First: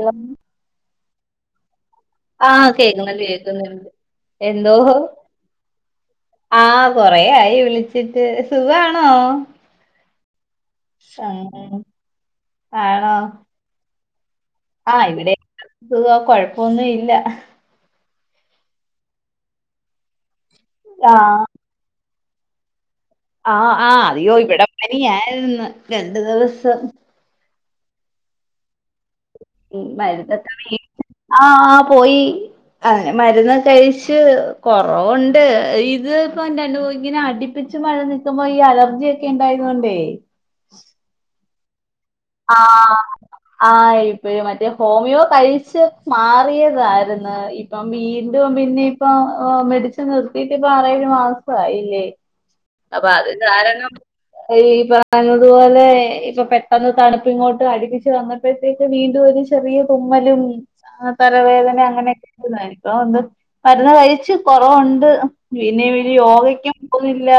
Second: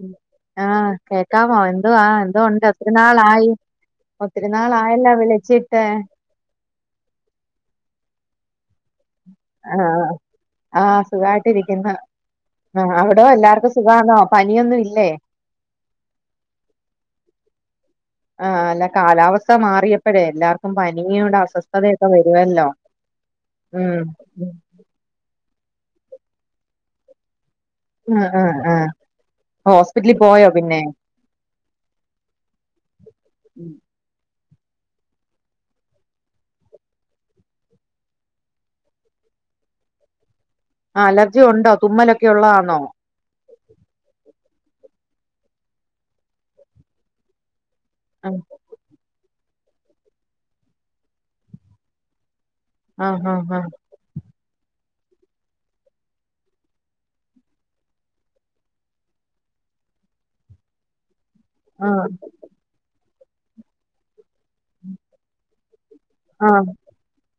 ഉം ആഹ് കേക്കാമോ എന്തുവാ എന്തോണ്ട് ആഹ് എത്ര കേക്കുന്നുണ്ട് നാളായി? കേക്കുന്നുണ്ട് ഒത്തിരി എന്തോ നാളായല്ല വിളിച്ചിട്ട്. ആഹ് കൊറേയായി വിളിച്ചിട്ട്. സുഖാണോ ആഹ് ആഹ് ആഹ് സുഖായിട്ടിരിക്ക്ന്ന് ആഹ് ആണോ അവടോ എല്ലാർക്കും സുഖാണോ? പനിയൊന്നും ആഹ് ഇല്ലേ ഇവടെ സുഖാ കൊഴപ്പൊന്നില്ല ആഹ് അല്ല കാലാവസ്ഥ മാറിയപ്പഴേ എല്ലാർക്കും പനിയുണ്ട് ആഹ് അസ്വസ്ഥതയൊക്കെ വെരുവല്ലോ. ആഹ് ആഹ് അയ്യോ ഇവടെ പനിയായിര്ന്നു രണ്ടു ദിവസം ആഹ് ആഹ് ആഹ് ഉം ഹോസ്പിറ്റലി പോയോ മരുന്നൊക്കെ വീ പിന്നെ? ആഹ് ആഹ് പോയി അ മര്ന്നൊക്കഴിച്ചു. കൊറവ്ണ്ട് ഇത് പ്പൊ രണ്ട് [unintelligible] നാടിപ്പിച്ച് മഴ നിക്കുമ്പോ ഈ അലർജ്യെക്കെ [unintelligible] യൊണ്ടേ ആഹ് അലർജി ഒണ്ടോ തുമ്മലൊ ആഹ് ആ ഇത് മ റ്റെ ഹോമിയോ കഴിച്ച് മാറിയതായിര്ന്ന് ഇപ്പം ആഹ് വീണ്ടും പിന്നെ പ്പൊ ഓ മെടിസ്സിൻ നിർത്തിട്ട് പ്പൊ ആറേഴ് മാസായില്ലേ അപ്പൊ ആഹ് അത് ആഹ് കാരണം ഈ പറഞ്ഞത് പോലെ ഇപ്പൊ പെട്ടെന്ന് തണപ്പ്ങ്ങോട്ട് അട്പ്പിച്ച് വന്നപ്പഴത്തേക്ക് വീണ്ടും ഒരു ചെറിയൊരു തുമ്മലും ആഹ് തലവേദന ആഹ് അങ്ങനെക്കെ [unintelligible] ഒന്ന് മര്ന്ന് കഴിച്ച്. കൊറവുണ്ട് പിന്നിം പിന്നിം ആഹ് [unintelligible] പോ [unintelligible] ല്ല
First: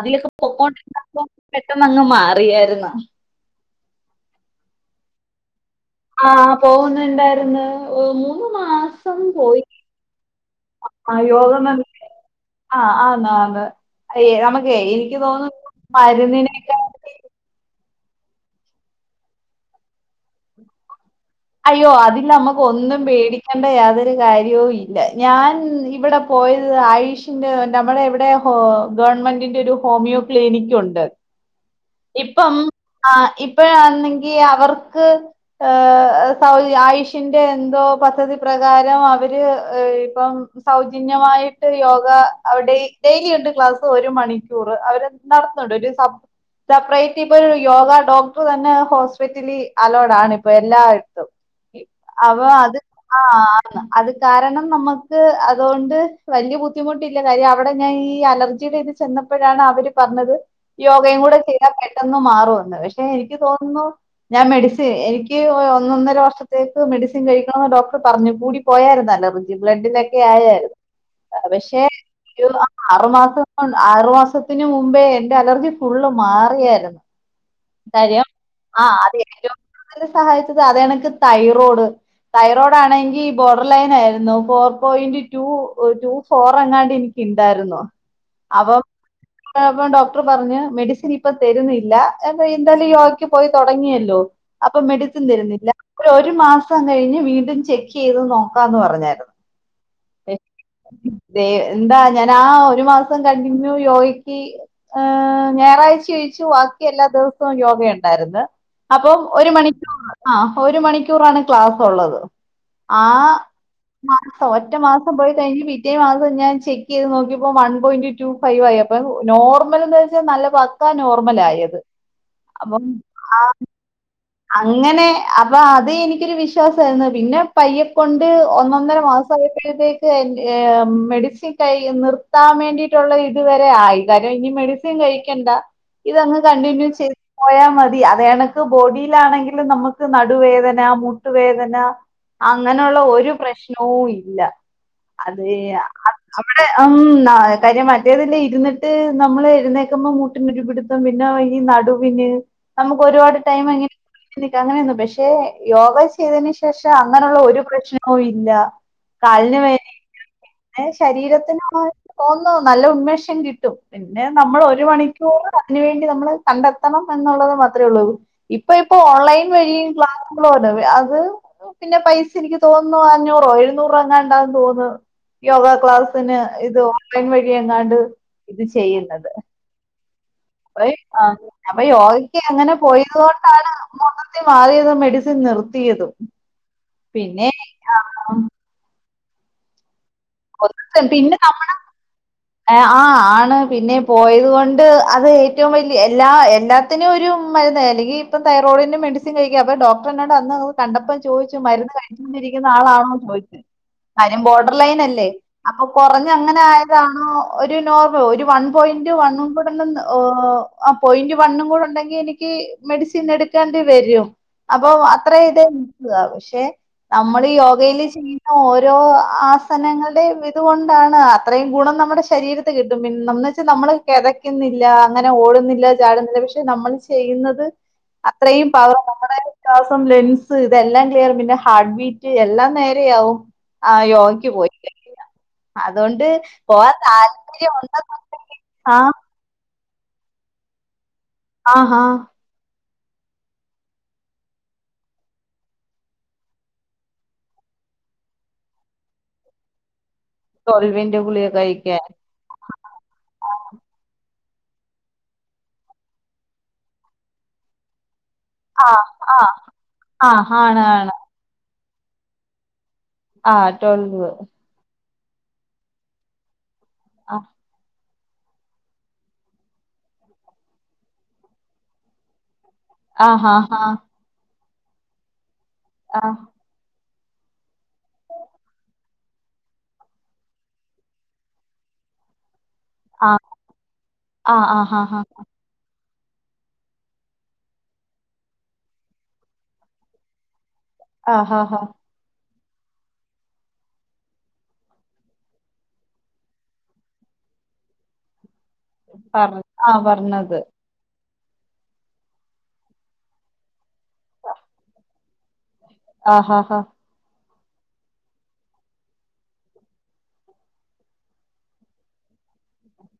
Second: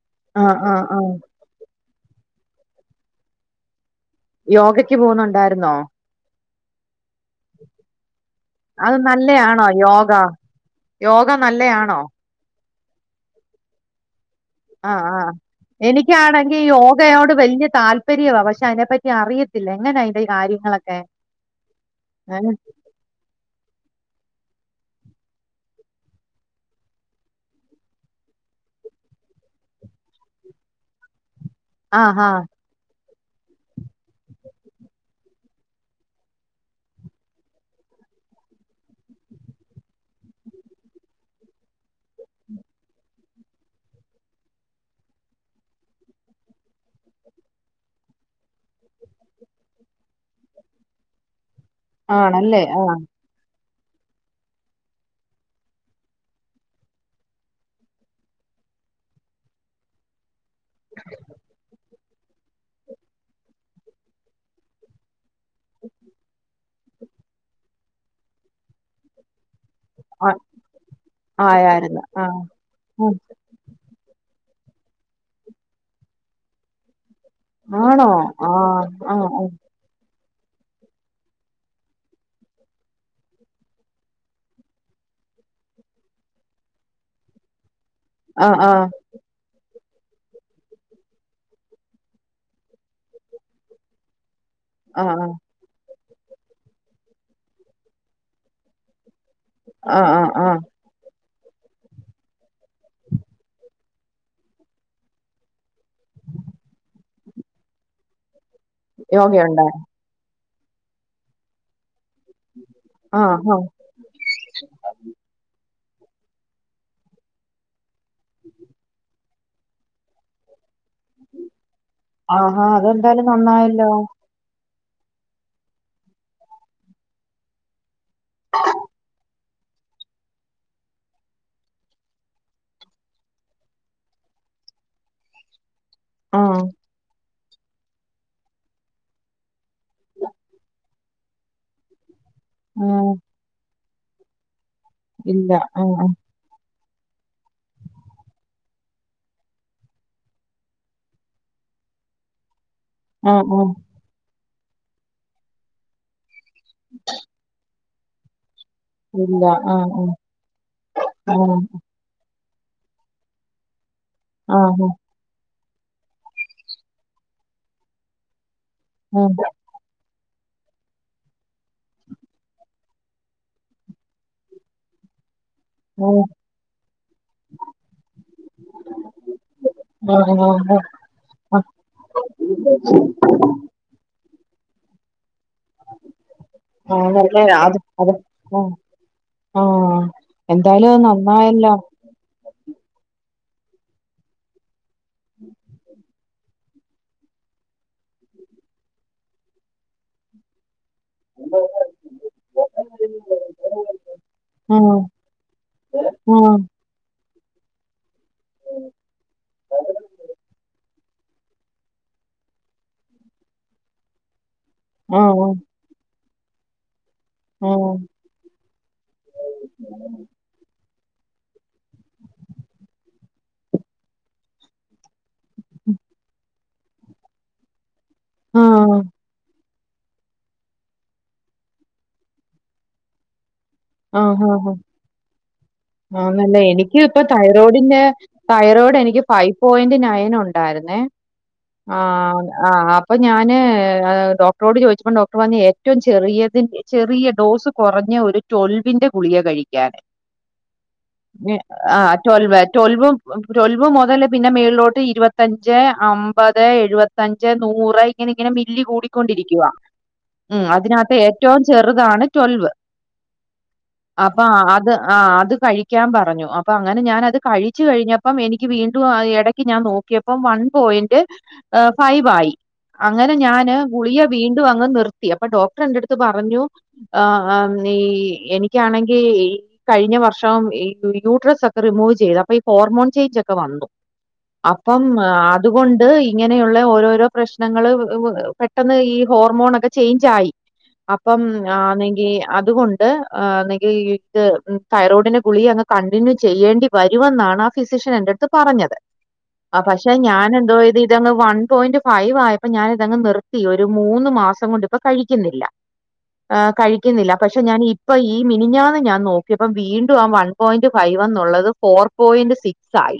അതിലൊക്കെ ആഹ് ആഹ് ആഹ് പൊക്കോണ്ടിര്ന്നപ്പോ പെട്ടന്ന് അങ്ങ് മാറിയായിരുന്ന്. യോഗക്ക് പോുന്നുണ്ടായിരുന്നോ. ആ പോകുന്നുണ്ടായിന്ന് മൂന്ന് അത് മാസം പോയി. നല്ലയാണോ യോഗ യോഗ നല്ലയാണോ ആഹ് ആന്ന് ആന്ന്. ഏ നമുക്കേ ആഹ് എനിക്ക് ആഹ് തോന്നുന്നു എനിക്കാണെങ്കിൽ മരുന്നിനേക്കാ യോഗയോട് വലിയ താല്പര്യ താര്യവാ പക്ഷെ അതിനെപ്പറ്റി അറിയത്തില്ല എങ്ങനെ അയിൻറെ കാര്യങ്ങളൊക്കെ അയ്യോ അതില് ഏഹ് നമ്മുക്ക് ഒന്നും പേടിക്കേണ്ട യാതെ കാര്യവും ഇല്ല ഞാൻ ഇവിടെ പോയത് ആയുഷിന്റെ നമ്മുടെ ഇവിടെ ഹോ ഗ് ഗവൺമെന്റിന്റെ ഒരു ഹോമിയോ ക്ലിനിക് ഉണ്ട്. ആഹ് ഹ. ആ ഇപ്പ ആന്നെങ്കി അവർക്ക് ഹ സൗ ആയുഷിന്റെ എന്തോ പദ്ധതി പ്രകാരം അവര് ഇപ്പം സൗജന്യമായിട്ട് യോഗ അവിടെ ഡെയിലി ഉണ്ട് ക്ലാസ്സ് ഒരു മണിക്കൂർ അവര് നടത്തുന്നുണ്ട് ഒരുബ സെപ്പറേറ്റ് ഇപ്പൊ ഒരു യോഗ ഡോക്ടർ തന്നെ ഹോസ്പിറ്റലിൽ അലോഡ ആാണ് ഇപ്പൊ എല്ലായിടത്തും. അവ ആണല്ലേ അത് ആഹ് ആ അത് കാരണം നമ്മക്ക് അതുകൊണ്ട് വലിയ ബുദ്ധിമുട്ടില്ല കാര്യം അവിട ഞാൻ ഈ അലർജി ഇത് ഇത് ചെന്നപ്പഴാണ് അവര് പറഞ്ഞത്. ഇത്രയും കൂടെ ചെയ്താ പെട്ടെന്ന് മാറോന്ന് പക്ഷെ എനിക്ക് തോന്നുന്നു ഞാൻ മെഡിസി എനി എനിക്ക് ഒന്നൊന്നര വർഷത്തേക്ക് മെഡിസിൻ കഴിക്കണംന്ന് ഡോക്ടർ പറഞ്ഞു കൂടി പോയാരുന്നല്ലോ അത്. ഈ ബ്ലഡിലൊക്കെ ആഹ് ആയാരുന്നു അ പക്ഷെ ആയായിരുന്നു ആഹ് ഉം ആറുമാസം കൊണ്ട് ആറു മാസത് ത്തിന് മുമ്പേ എന്റെ അലർജി ഫുള്ള് മാറിയാരുന്നു. ആണോ കാര്യം ആ ആഹ് അത് ആഹ് ഏറ്റവും സഹായിച്ചത് അതണക്ക് തൈറോഡ് തൈറോഡാണങ്കി ബോർഡർ ലൈൻ ആയിരുന്നു four point two two four എങ്ങാണ്ട് എനിക്ക് ഇണ്ടാരുന്നോ ആഹ് ആഹ് ഇപ്പം ഡോക്ടറ് പറഞ്ഞ് മെഡിസിൻ ഇപ്പ തരുന്നില്ല എന്തായാലും യോഗക്ക് പോയ് തൊടങ്ങി അല്ലോ അപ്പൊ ആഹ് മെഡിസിൻ തരുന്നില്ല ഒര് ഒരു മാസം കഴിഞ്ഞ് വീണ്ടും ചെക്ക് ചെയ്തു നോക്കാന്ന് പറഞ്ഞാരുന്നു ആഹ് ആഹ് ആഹ് ദെയ് എന്താ ഞാൻ ആ ഒരു മാസം കണ്ടിന്യൂ യോഗയ്ക്ക് ആഹ് ഞായറാഴ്ച് തിരിച്ച് വാക്കിഎല്ലാ ദെവ്‌സവും യോഗ ഒണ്ടാര്ന്ന്. അപ്പം ഒരു യോഗയുണ്ടോ മണിക്കൂറ് ആ ഒരു മണിക്കൂറാണ് ക്ലാസ് ഒള്ളത് ആ ആഹ് ആഹ് മാസം ഒറ്റ മാസം പോയി കഴിഞ്ഞ് വീ പിറ്റേ മാസം ഞാൻ ചെക്കെയ്ത് നോക്കിയപ്പോ വൺ പോയിന്റ് ടു ഫൈവ് ആയി അപ്പം നോർമൽ എന്ന് വെച്ചാ നല്ല പക്കാ നോർമൽ ആയത് ആ ഹാ അപ്പം അതെന്തായാലും നന്നായല്ലോ അങ്ങനെ അപ്പൊ അത് എനിക്കൊരു വിശ്വാസായിരുന്നു പിന്നെ പയ്യെ കൊണ്ട് ഒന്ന് ഒന്നൊര മാസം ആയി എഴുതീട്ട് എൻ്റെ മെഡിസിൻ കഴി നിർത്താൻ വേണ്ടീട്ടൊള്ളത് ഇത് വരെ ആയില്ല അരോ ഇനി മെഡിസിൻ കഴിക്കണ്ട ഇതങ്ങ് ആഹ് കണ്ടിന്യൂ ചെയ്ത് പോയാ മതി അതേ കണക്ക് ബോഡി ക്കിലാണെങ്കിലും നമ്മക്ക് നടുവേദന മുട്ടുവേദന അങ്ങന ഒള്ള ആഹ് ഒരു പ്രശ് നോ ഇല്ല. ഇല്ല അതേയ ആഹ് അ ആഹ് അവിടെ അം നാ അ കാര്യം മറ്റേതല്ലേ ഇരുന്നിട്ട് നമ്മള് എഴ്ന്നേക്കമ്പം മുട്ടിനൊര് പിടുത്തം പിന്ന ഈ ന നടുവിന് നമ്മുക്കൊര്പാട് ആഹ് ആഹ് ടൈമ് ഇങ്ങനെ നിക്കാ അങ്ങനെ ആന്നു പക്ഷേ യോഗ ചെയ്തേന് ശ് ശേഷം അങ്ങനെ ഒള്ള ഒരു പ്രശ്നവും ഇല്ല ഇല്ല കാലിന് വേദന ആഹ് ആഹ് ഇണ്ടാ പിന്നെ ആഹ് ശരീരത്തിനാണോ തോന്ന ന്നോ നല്ല ഉന്മേഷം കിട്ടും പിന്നെ നമ്മള് ഒരു ആഹ് മണിക്കൂറ് അതിന് വേണ്ടി നമ്മള് കണ്ടത്തണം എന്നൊള്ളത് മാത്രേ ഒള്ളൂ. ഇപ്പ ഇപ്പ ആഹ് ഓൺലൈൻ ആഹ് വഴീം ക്ലാസ് ഇബ്ളോ അത് പിന്നെ പൈസ എനിക്ക് തോന്നുന്നു അഞ്ഞൂറോ എഴുന്നൂറോ അങ്ങാണ്ടാന്ന് തോന്ന് യോഗ ക്ലാസ്സിന് ഇത് ഓൺലൈൻ വഴി എങ്ങാണ്ട് ഇത് ചെയ്യ്ന്നത് ആഹ് ആഹ് ആഹ് ആഹ് ഒയ് അ അപ്പ യോഗക്ക് അങ്ങനെ പോയതു കൊണ്ടാണ് ഇത്തി മാറിയതും മെഡിസിൻ നിർത്തിയതും ആ അതല്ല പിന്നെ അത് അത് ആ ആഹ് എന്തായാലും അത് ഒര്ത്തൻ പിന്ന നമ്മള നന്നായല്ലോ ഏ ആ ആണ് പിന്നെ പോയത് കൊണ്ട് അത് ഏറ്റവും വലിയ എല്ലാ എല്ലാത്തിനും ഒരു മര്ന്ന് അല്ലെങ്കി ഇപ്പ തൈറോ ഓള്ന് മെഡിസിൻ കഴിക്കാ അപ്പ ഡോക്ടറ് എന്നോട് അന്ന കണ്ടപ്പം ചോദിച്ചു മരുന്ന് കഴിച്ച്ണ്ടിരിക്കുന്ന ആളാണോന്ന് ചോദിച്ച് കാര്യം ബോഡർ ആഹ് ലൈൻ അല്ലേ അപ്പ കൊറഞ്ഞ് ആഹ് അങ്ങനെ ആയതാണോ ഒരു നോർ ഒരു വൺ പോയിന്റ് വണ്ണും കൂടെ ഒണ്ടന്ന് ഓ അ പോയിന്റ് വണ്ണും കൂട ഒണ്ടങ്കി എനിക്ക് മെഡിസിൻ എടുക്കേണ്ടി വരും അപ്പൊ അത്രേ ആഹ് ഇതേ [unintelligible] പക്ഷെ നമ്മള് ആഹ് യോഗേല് ചെയ്യുന്ന ഓരോ ആസനങ്ങള്‌ടേം ഇതുകൊണ്ട് ണ്ടാണ് അത്രയും ഗുണം നമ്മടെ ശരീരത്തി കിട്ടും പിന്നെന്ന് വെച്ചാ നമ്മള് കെതക്കുന്നില്ലാ അ അങ്ങനെ ഓടുന്നില്ല ചാടുന്നില്ല പക്ഷെ നമ്മള് ചെയ്യുന്നത് അത്രയും പവറാ ആഹ് നമ്മടെ ശ്വാസം ലെൻസ് ഇതെല്ലാം ക്ലിയർ പിന്നെ ഹാർട്ട് ബീറ്റ് എല്ലാം നേരയാവും ആഹ് യോഗക്ക് പോയി ല്ലേ ആന്നല്ല എനിക്ക് ഇപ്പ താല്പര്യം ഉണ്ട് തൈറോയ്ഡിന്റെ ആ തൈറോയ്ഡ് എനിക്ക് ഫൈ പോയിന്റ് നയൻ ഉണ്ടായിരുന്നെ ആഹാ ആഹ് ആഹ്. അപ്പൾ ഞാന് ഡോക്ടറോട് ചോദിച്ചപ്പോൾ ഡോക്ടർ വഞ്ഞ ഏറ്റവും ചെറിയതി ചെറിയ ഡോസ് കുറഞ്ഞ ഒരു ടൊൽവിന്റെ ഗുളിക കഴിക്കാന്. ട്വൽവിന്റെ ഗുളിക ആ കഴിക്കാൻ ടൊൽവ് ടൽവും ടൊൽവ് മുതല പിന്നെ മേളിലോട്ട് ഇരുപത്തഞ്ച് അമ്പത് എഴുപത്തഞ്ച് നൂറ് ഇങ്ങനെ മില്ലി ആ ആ കൂടിക്കൊണ്ടിരിക്കുവ ആ ഉ ആണ് ആണ് അതിനകത്ത് ഏറ്റവും ചെറുതാണ് ട്വൽവ് ആ ട്വൽവ്. അപ്പൊ ആ- അത് ആ അത് കഴിക്കാൻ പറഞ്ഞു അപ്പൊ അങ്ങനെ ഞാാന ആ അത് കഴിച്ചു കഴിഞ്ഞ അപ്പം എനിക്ക് വീണ്ടും ഇടക്ക് ഞാൻ നോക്കിയപ്പം വൺ പോയിന്റ് ഫൈവ് ആയി. ആ അങ്ങനെ ഹാ ഞാന് ഹാ ഗുളിയെ വീണ്ടും അങ്ങ് നിർത്തി അപ്പൊ ഡോക്ടർ എന്റെറ അടുത്ത് ആ പറഞ്ഞു ആഹ് ആഹ് നീ എനിക്കാണെങ്കിൽ ഈ കഴിഞ്ഞ വർഷം ഈ യൂട്രസ് ഒക്കെ റിമൂവ് ചെയ്ത് അപ്പൊ ഹോർമോൺ ആ ചേഞ്ച് ഒക്കെ വന്നു ആ ആ ഹാ അപ്പം ഹാ അതുകൊണ്ട് ഇങ്ങനെയുള്ള ഓരോരോ പ്രശ്നങ്ങള്ൾ പെട്ടെന്ന് ഈ ഹോർമോൺൊക്കെ ചേഞ്ച് ആയി അപ്പം ഹാ ആ ഹാ അണെങ്കി അതുകൊണ്ട് ഒന്നെങ്കി ഇത് തൈറോയ്ഡിന്റെ ഗുളിക അങ്ങ് കണ്ടിന്യൂ ചെയ്യേണ്ടി വരുമെന്നാണ് ആ ഫിസിഷ്യൻ എന്റെട് പറഞ്ഞത് പറഞ്ഞു ആ പക്ഷെ ഞാൻ പറഞ്ഞത് എന്തോ ഇത് ഇതങ്ങ് വൺ പോയിന്റ് ഫൈവ് ആയപ്പോ ഞാനിതങ് നിർത്തി. മൂന്ന് മാസം കൊണ്ട് ഇപ്പോ കഴിക്കുന്നില്ല ആ ഹാ ഹാ കഴിക്കുന്നില്ല പക്ഷെ ഞാന് ഇപ്പൊ ഈ മിനിഞ്ഞാന്ന് ഞാൻ നോക്കിയപ്പ വീണ്ടും ആ വൺ പോയിന്റ് ഫൈവ് എന്നുള്ളത് four point six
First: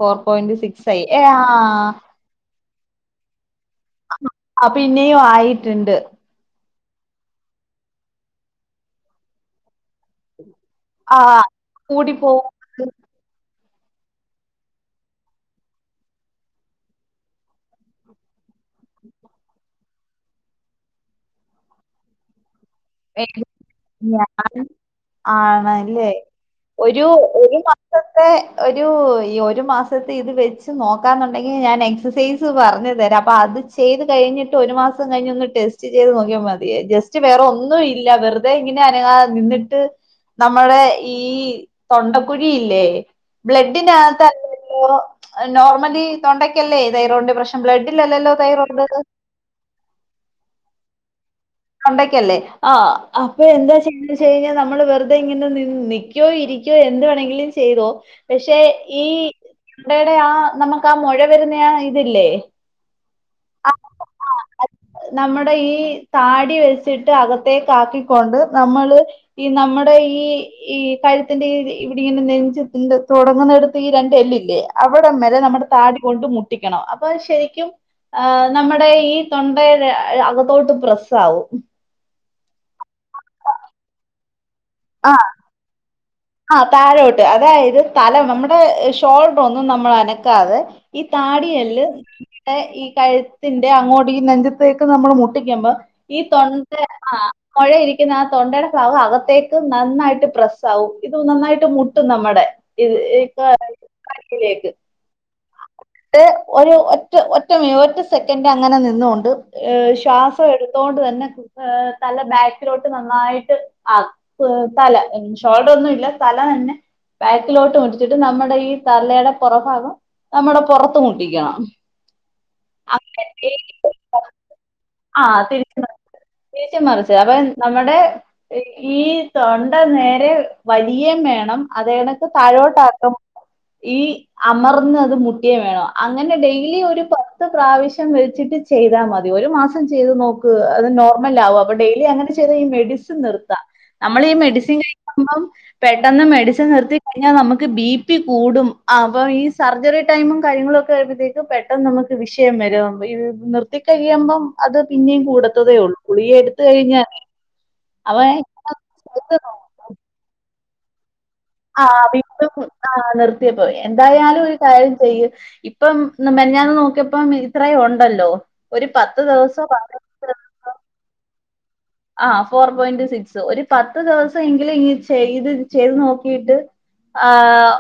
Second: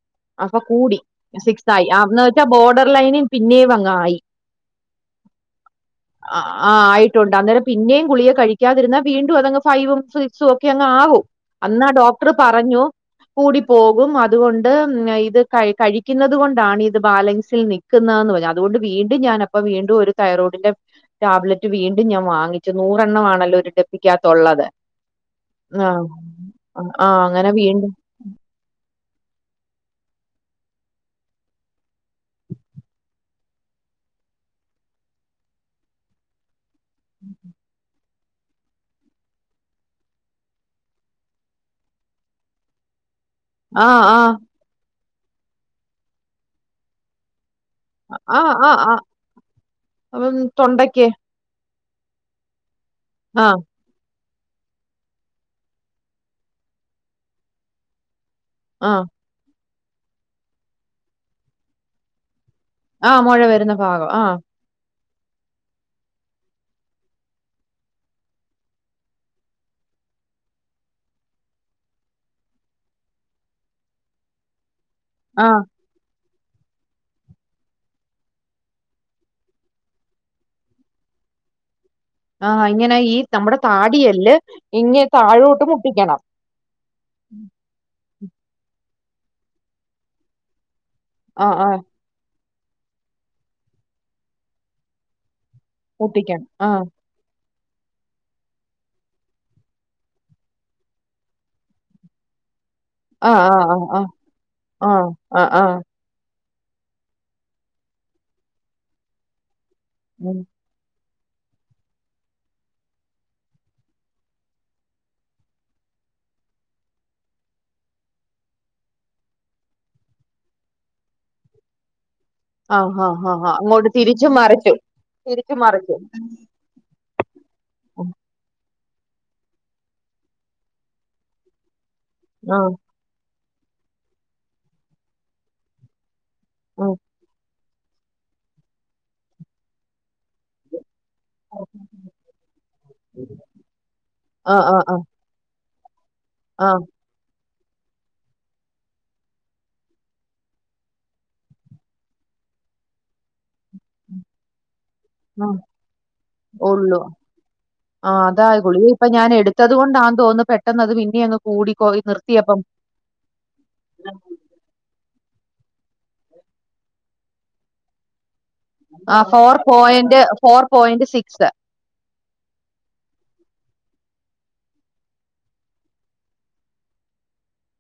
four point അപ്പൊ സിക്സ് കൂടി ആയി ഏ ആ സിക്സ് ആയി വെച്ചാ ബോർഡർ ലൈനി ആ പിന്നെയും ആയിട്ടുണ്ട് ആഹ് ആയിട്ടുണ്ട് അന്നേരം പിന്നെയും ഗുളിയെ കഴിക്കാതിരുന്ന വീണ്ടും അതങ് ഫൈവും സിക്സും ഒ ക്കെ അങ്ങ് ആ ആവും അന്ന് ആ കൂടി ഡോക്ടർ പറഞ്ഞു പോകുന്നത് കൂടി പോകും അതുകൊണ്ട് ഇത് കഴിക്കുന്നത് കൊണ്ടാണ് ഇത് ബാലൻസിൽ നിൽക്കുന്നതന്ന് പറഞ്ഞു അതുകൊ വീണ്ടും ഞാനപ്പ വീണ്ടും ഒരു തൈറോയ്ഡിന്റെ ടാബലറ്റ് വീണ്ടും ഞാൻ വാങ്ങിച്ചു. നൂറെണ്ണമാണല്ലോ ഒരു ടപ്പിക്കകത്തുള്ളത് ആണല്ലേ ഒരു ആ, അങ്ങനെ ഒരു വീണ്ടും മാസത്തെ ഒരു ഈ ഒരു മാസ സെസെയ്‌ത് വെച്ച് നോക്കാന്നുണ്ടെങ്കി ഞാന് എക്സെസൈസ് പർഞ്ഞു തരാ അപ്പൊ അത്‌ ചെയ്ത് കഴിഞ്ഞിട്ട് ഒരുമാസ് മാസം കഴിഞ്ഞന്ന് ടെസ്റ്റ് ചെയ്ത് നോക്കിയാ മതി ജസ്റ്റ് വേറെ ഒ ഇല്ല വെറുതെ ഇങ്ങനെ അനങ്ങാതെ നിന്നിട്ട് നമ്മുടെ ഈ തൊണ്ടക്കുഴിയില്ലേ ആ ആ ബ്ലഡിനകത്തല്ലോ നോർമലി തൊണ്ടയ്ക്കല്ലേ തൈറോയ്ടിന്റെ പ്രശ് ബ്ലഡിലല്ലല്ലോ ആ ആ തൈറോയ്ട് ആ ഉം, തൊണ്ടയ്ക്ക് തൊണ്ടെക്കല്ലേ ആ അപ്പൊ ആ എന്താ ചെയ്യ ചെയ്യാ നമ്മള് വെറുതെ ഇങ്ങനെ നിന്ന് നിക്യോ ഇരിക്യോ എന്ത് വേണെങ്കിലും ചെയ്തോ പക്ഷെ ആ ഈ ഇടടെ ആ നമക്ക് ആ മുഴ വരുന്ന ഇതില്ലേ ആ മൊഴ വരുന്ന ഭാഗം ആഹ നമ്മുടെ ഈ താടി വെച്ചിട്ട് അകത്തേക്ക ആക്കിക്കൊണ്ട് നമ്മള് ഈ നമ്മുടെ ഈ ഈ യത്തിന്റൊരു ഇവിടെ ഇങ്ങനെ നെഞ് തുടങ്ങുന്നിടത്ത് ഈ രണ്ട് എല്ലില്ലേ അവിടം വരെ ആ നമ്മടെ താടി കൊണ്ട് മുട്ട് ട്ടിക്കണം അപ്പൊ ശരിക്കും ആ നമ്മടെ ഈ തൊണ്ടയെ അകത്തോട്ട് പ്രസ് സൗ ആഹ് ഇങ്ങനെ ഈ നമ്മുടെ താടിയെല്ല് ഇങ്ങ ആ താഴോട്ട് മുട്ടിക്കണം ആ തഴോട്ട് അതായത് സ്ഥലം നമ്മുടെ ഷോൾഡർ ഒന്നും നമ്മൾ അനക്കാതെ ഈ ആഹ് ആഹ് താടിയെല്ല് ഈ കഴുത്തിന്റെ അങ്ങോട്ട ഈ നെഞ്ചത്തേക്ക് നമ്മൾ മുട്ട് ട്ടിക്കുമ്പോ ഈ മുട്ടിക്കണം. തൊണ്ട ആഹ് ആ മൊഴ ഇരിക്കുന്ന ആ തൊണ്ടടെ ഭാഗം അകത്തേക്ക് നന്നായിട്ട് പ്രസ്സാവും ഇത് നന്നായിട്ട് മുട്ടും നമ്മടെ ഇത് [unintelligible] ആ ആ ഒരു ഒറ്റ ഒറ്റ മി ഒറ്റ സെക്കൻഡ് അങ്ങനെ നിന്നുകൊണ്ട് ഏഹ് ഉം ശ്വാസം എടുത്തോണ്ട് തന്നെ ഏഹ് തല ബാക്കിലോട്ട് നന്നായിട്ട് ആ തല ഷോൾഡറൊന്നും ഇല്ല ത ല തന്നെ ബാക്കിലോട്ട് മുട്ടിച്ചിട്ട് നമ്മടെ ഈ തലയുടെ പൊറഭാഗം നമ്മടെ പൊറത്ത് മുട്ടിക്കണം ആഹ് ഹാ അങ്ങനെ ഹാ തേയ്- അങ്ങോട്ട് തിരിച്ചും മറിച്ചും തിരിച്ചും മറിച്ചും [unintelligible] നമ്മടെ ഈ തൊണ്ട നേരെ വലിയേം വേണം അതെകണക്ക് ആഹ് താഴോട്ടക്കുമ്പോ ഈ അമർന്നത് മുട്ടിയേം വേണം അങ്ങനെ ഡെയിലി ആഹ് ഒരു പത്ത് പ്രാവശ്യം വെച്ചിട്ട് ചെയ്താ മതി ഒരു മാസം ചെയ്ത് നോക്ക് അത് നോ ർമലാവും അപ്പൊ ഡെയ്‌ലി അങ്ങനെ ചെയ്താ ഈ മെഡിസിൻ നിർത്ത നമ്മളീ ആഹ് മെഡിസിൻ ആഹ് ആഹ് കഴിക്കുമ്പം പെ ട്ടന്ന് മെഡിസിൻ ആഹ് നിർത്തി കഴിഞ്ഞാ നമ്മക്ക് ബി പി കൂടും അപ്പോ ഈ സർജറി ടെ ടൈമും കാര്യങ്ങളൊക്കെ ആയപ്പത്തേക്ക് പെട്ടെന്ന് നമുക്ക് വിഷയം വരും ഈ നിർത്തിക്കഴിയുമ്പോം അത് പിന്നേം ആഹ് കൂടത്തതേ ഒള്ളൂ ഗുളിയെടുത്ത് കഴിഞ്ഞ [unintelligible] ആ അതാ ഗുളികാ ഇപ്പൊ ഞാൻ എടുത്തത് കൊണ്ടാന്ന് തോന്നുന്നു പെട്ടെന്നത് പിന്നേം അങ്ങ് ആ കൂടിപ്പോയി വീണ്ടും നിർത്തിയപ്പം ആ നിർത്തിയപ്പോ എന്തായാലും ഒരു കാര്യം ചെയ്യ് ഇപ്പം മെനഞ്ഞാന്ന് നോക്കിയപ്പം ഇത്രേം ഒണ്ടല്ലോ ആ four point four point six ആഹ് ഫോർ പോയിന്റ് സിക്സ് ഒരു പത്ത് ദിവസവെങ്കിലും ഈ ചെയ്ത് ചെയ്ത് നോക്കിട്ട് ആഹ്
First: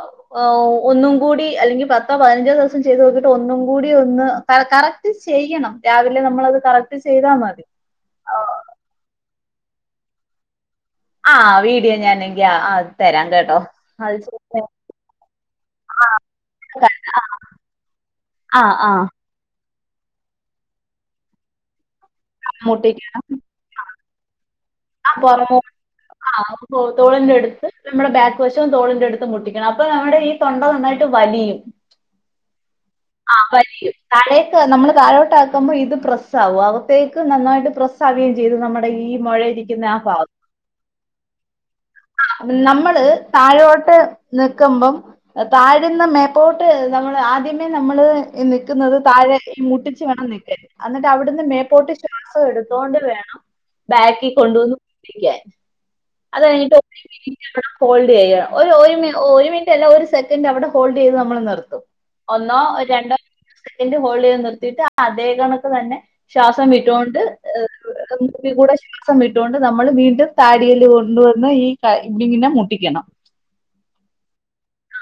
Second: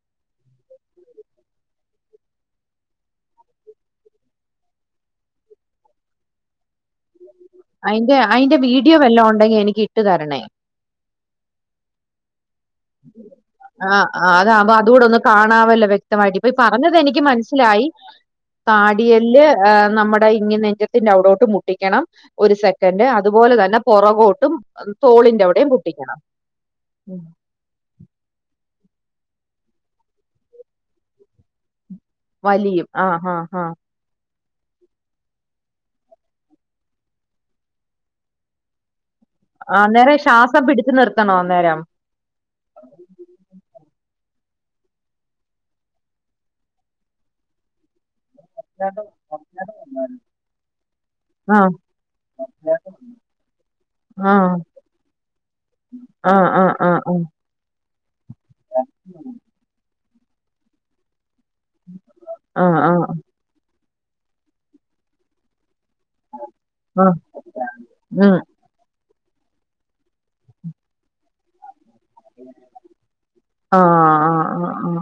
ഒന്നും കൂടി അല്ലെങ്കിൽ പത്തോ പതിനഞ്ചോ ദിവസം ചെയ്ത് നോക്കിട്ട് ഒന്നും കൂടി ഒ ന്ന് കറക്റ്റ് ചെയ്യണം രാവിലെ നമ്മളത് കറക് അയിന്റെ അയിന്റെ വീഡിയോ വല്ലോം ഒണ്ടെങ്കി എനിക്ക് ഇട്ട് തരണേ ആഹ് വീഡിയോ ഞാനെ അത് തരാം കേട്ടോ ആ ആഹ് അതാകുമ്പോ അതൂടൊന്ന് കാണാവല്ലോ വ്യക്തമായിട്ട് ഇപ്പൊ ഈ പറഞ്ഞതെനിക്ക് മനസ്സിലായി ആഹ് ആഹ് താടിയെല്ല് ആഹ് നമ്മടെ ഇങ്ങ് നെഞ്ചത്തിന്റെ അവിടോട്ട് മുട്ടിക്കണം ഒരു മമ്മൂട്ടിക്ക് സെക്കൻറ്റ് അതുപോലെ തന്നെ പൊറകോട്ടും തോളിന്റെ ആഹ് അവിടേം മുട്ടിക്കണം എടുത്ത് നമ്മുടെ ബാക്ക് വശവും തോളിന്റെ അടുത്ത് മുട്ടിക്കണം അപ്പൊ നമ്മടെ ഈ തൊണ്ട നന്നായിട്ട് വലിയും വലിയും ആഹ് ആ ആഹ് ആഹ് വലിയും തലേം ക്ക് നമ്മള് താഴോട്ട് ആക്കുമ്പോ ഇത് പ്രസാകും അകത്തേക്ക് നന്നായിട്ട് പ്രസ് ആവുകയും ചെയ്തു നമ്മടെ ഈ മുഴയിരിക്കുന്ന ആ അന്നേരം ശ്വാസം പിടിച്ചു നിർത്തണോ അന്നേരം ആഹ് നമ്മള് താഴോട്ട് നിക്കുമ്പം താഴേന്ന് മേപ്പോട്ട് നമ്മള് ആദ്യമേ നമ്മള് ഈ നിക്കുന്നത് ആഹ് താഴെ ഈ മുട്ടിച്ചു വേണം നിക്കാൻ അന്നിട്ട് അവിടുന്ന് ആഹ് മേപോട്ട് ശ്വാസം എടുത്തോണ്ട് വേണം ബാക്കി കൊണ്ടുവന്ന് മുട്ടിക്കാൻ അത് ആഹ് ആഹ് കഴിഞ്ഞിട്ട് ഒരു ആഹ് മിനിറ്റ് അവിടെ ഹോൾഡ് ചെയ്യണം ഓ ഒരു മിനിറ്റല്ല ഒരു സെ ക്കൻറ്റ് അവിടെ ഹോൾഡ് ചെയ്ത് നമ്മള് നി ആഹ് ആ സെക്കൻഡ് ഹോൾഡ് ചെയ്ത് നിർത്തിട്ട് അതേ കണക്ക് തന്നെ ശ്വാസം ഉം വിട്ടോണ്ട് ആഹ് മൂക്കികൂടെ സം വിട്ടൊണ്ട് നമ്മള് വീണ്ടും താടിയെല്ല് കൊണ്ടുവന്ന് ഈ ക ഇവിടിങ്ങനെ മുട്ടിക്കണം ആ ആഹ് ആഹ് ആ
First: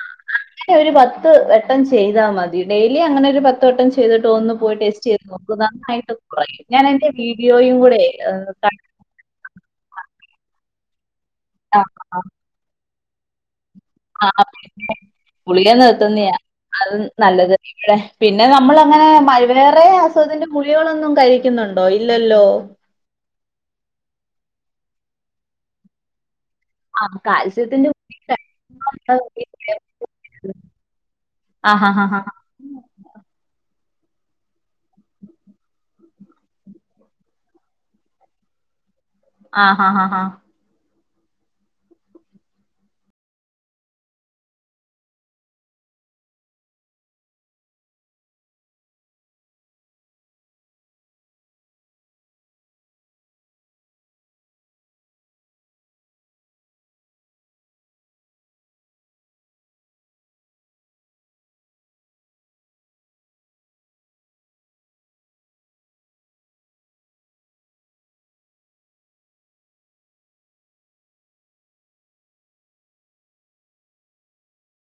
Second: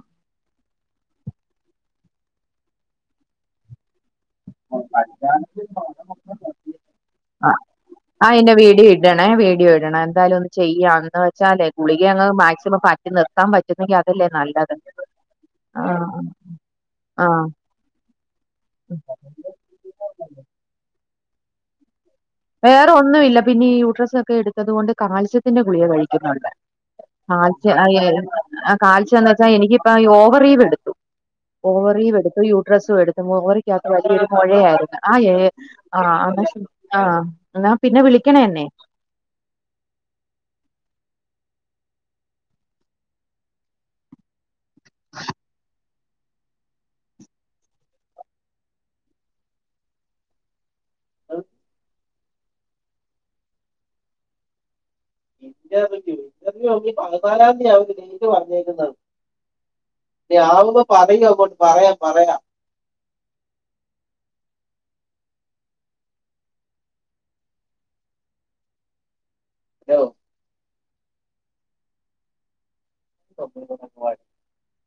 അങ്ങനെ ഒരു പത്ത് വട്ടം ചെയ്താ മതി ഡെയിലി അങ്ങനെ ഒരു പത്ത് വട്ടം ചെ ചെയ്തിട്ട് ഒന്ന് പോയി ടെസ്റ്റ് ചെയ്ത് നോക്ക് നന്നായിട്ട് കൊറയും ഞാൻ എന്റെ ആഹ് വീഡിയോയും കൂടെ ആ ഏഹ് അയിന്റെ വീഡിയോ ഇടണേ വീഡിയോ ഇടണേ എന്തായാലും ഒന്ന് ചെയ്യാ എന്ന് വെച്ചാലേ കണ്ട ഗുളികെ അങ്ങ് മാക്സിമം മാറ്റിനിർത്താൻ പ ആ ഗുളിക ആഹ് നിർത്തുന്ന അത് ആഹ് നല്ലത് പിന്നെ നമ്മൾ അങ്ങനെ മഴ വേറെ അസുഖത്തിന്റെ ഗുളികകളൊന്നും കഴിക്കുന്നുണ്ടോ ഇല്ലല്ലോ വേറെ ഒന്നുല്ല പിന്നെ ഈ യൂട്രസ് ഒക്കെ എടുത്തത് കൊണ്ട് കാൽസ്യത്തിന്റെ ഗുളിക കഴിക്കുന്നുണ്ട് ആ കാൽസ്യം കാൽസ്യത്തിന്റെ എ കാൽസ്യം എന്ന് വെച്ചാൽ ഗുളിക എനിക്കിപ്പ ഓവറിയുടെ എടുത്തു ഓവറിയും ആഹാഹാഹാ എടുത്തു യൂട്രസും എടുത്ത് മൊറി ത്ത് വലിയൊരു മുഴയായിരുന്നു ആ ഏ ആമാശയ ആ എന്നാ പിന്നെ വിളിക്കണെന്നെ ആ ഹ ഹ ഹ [inaudible] ഇന്റർവ്യൂ ഇന്റർവ്യൂ ഇനി പതിനാലാം തീയതി ആണ് ഡേറ്റ് പറഞ്ഞിരിക്കുന്നത് ഇനി ആവുമ്പോ പറയും അങ്ങോട് പറയാം പറയാം ഹലോ [inaudible]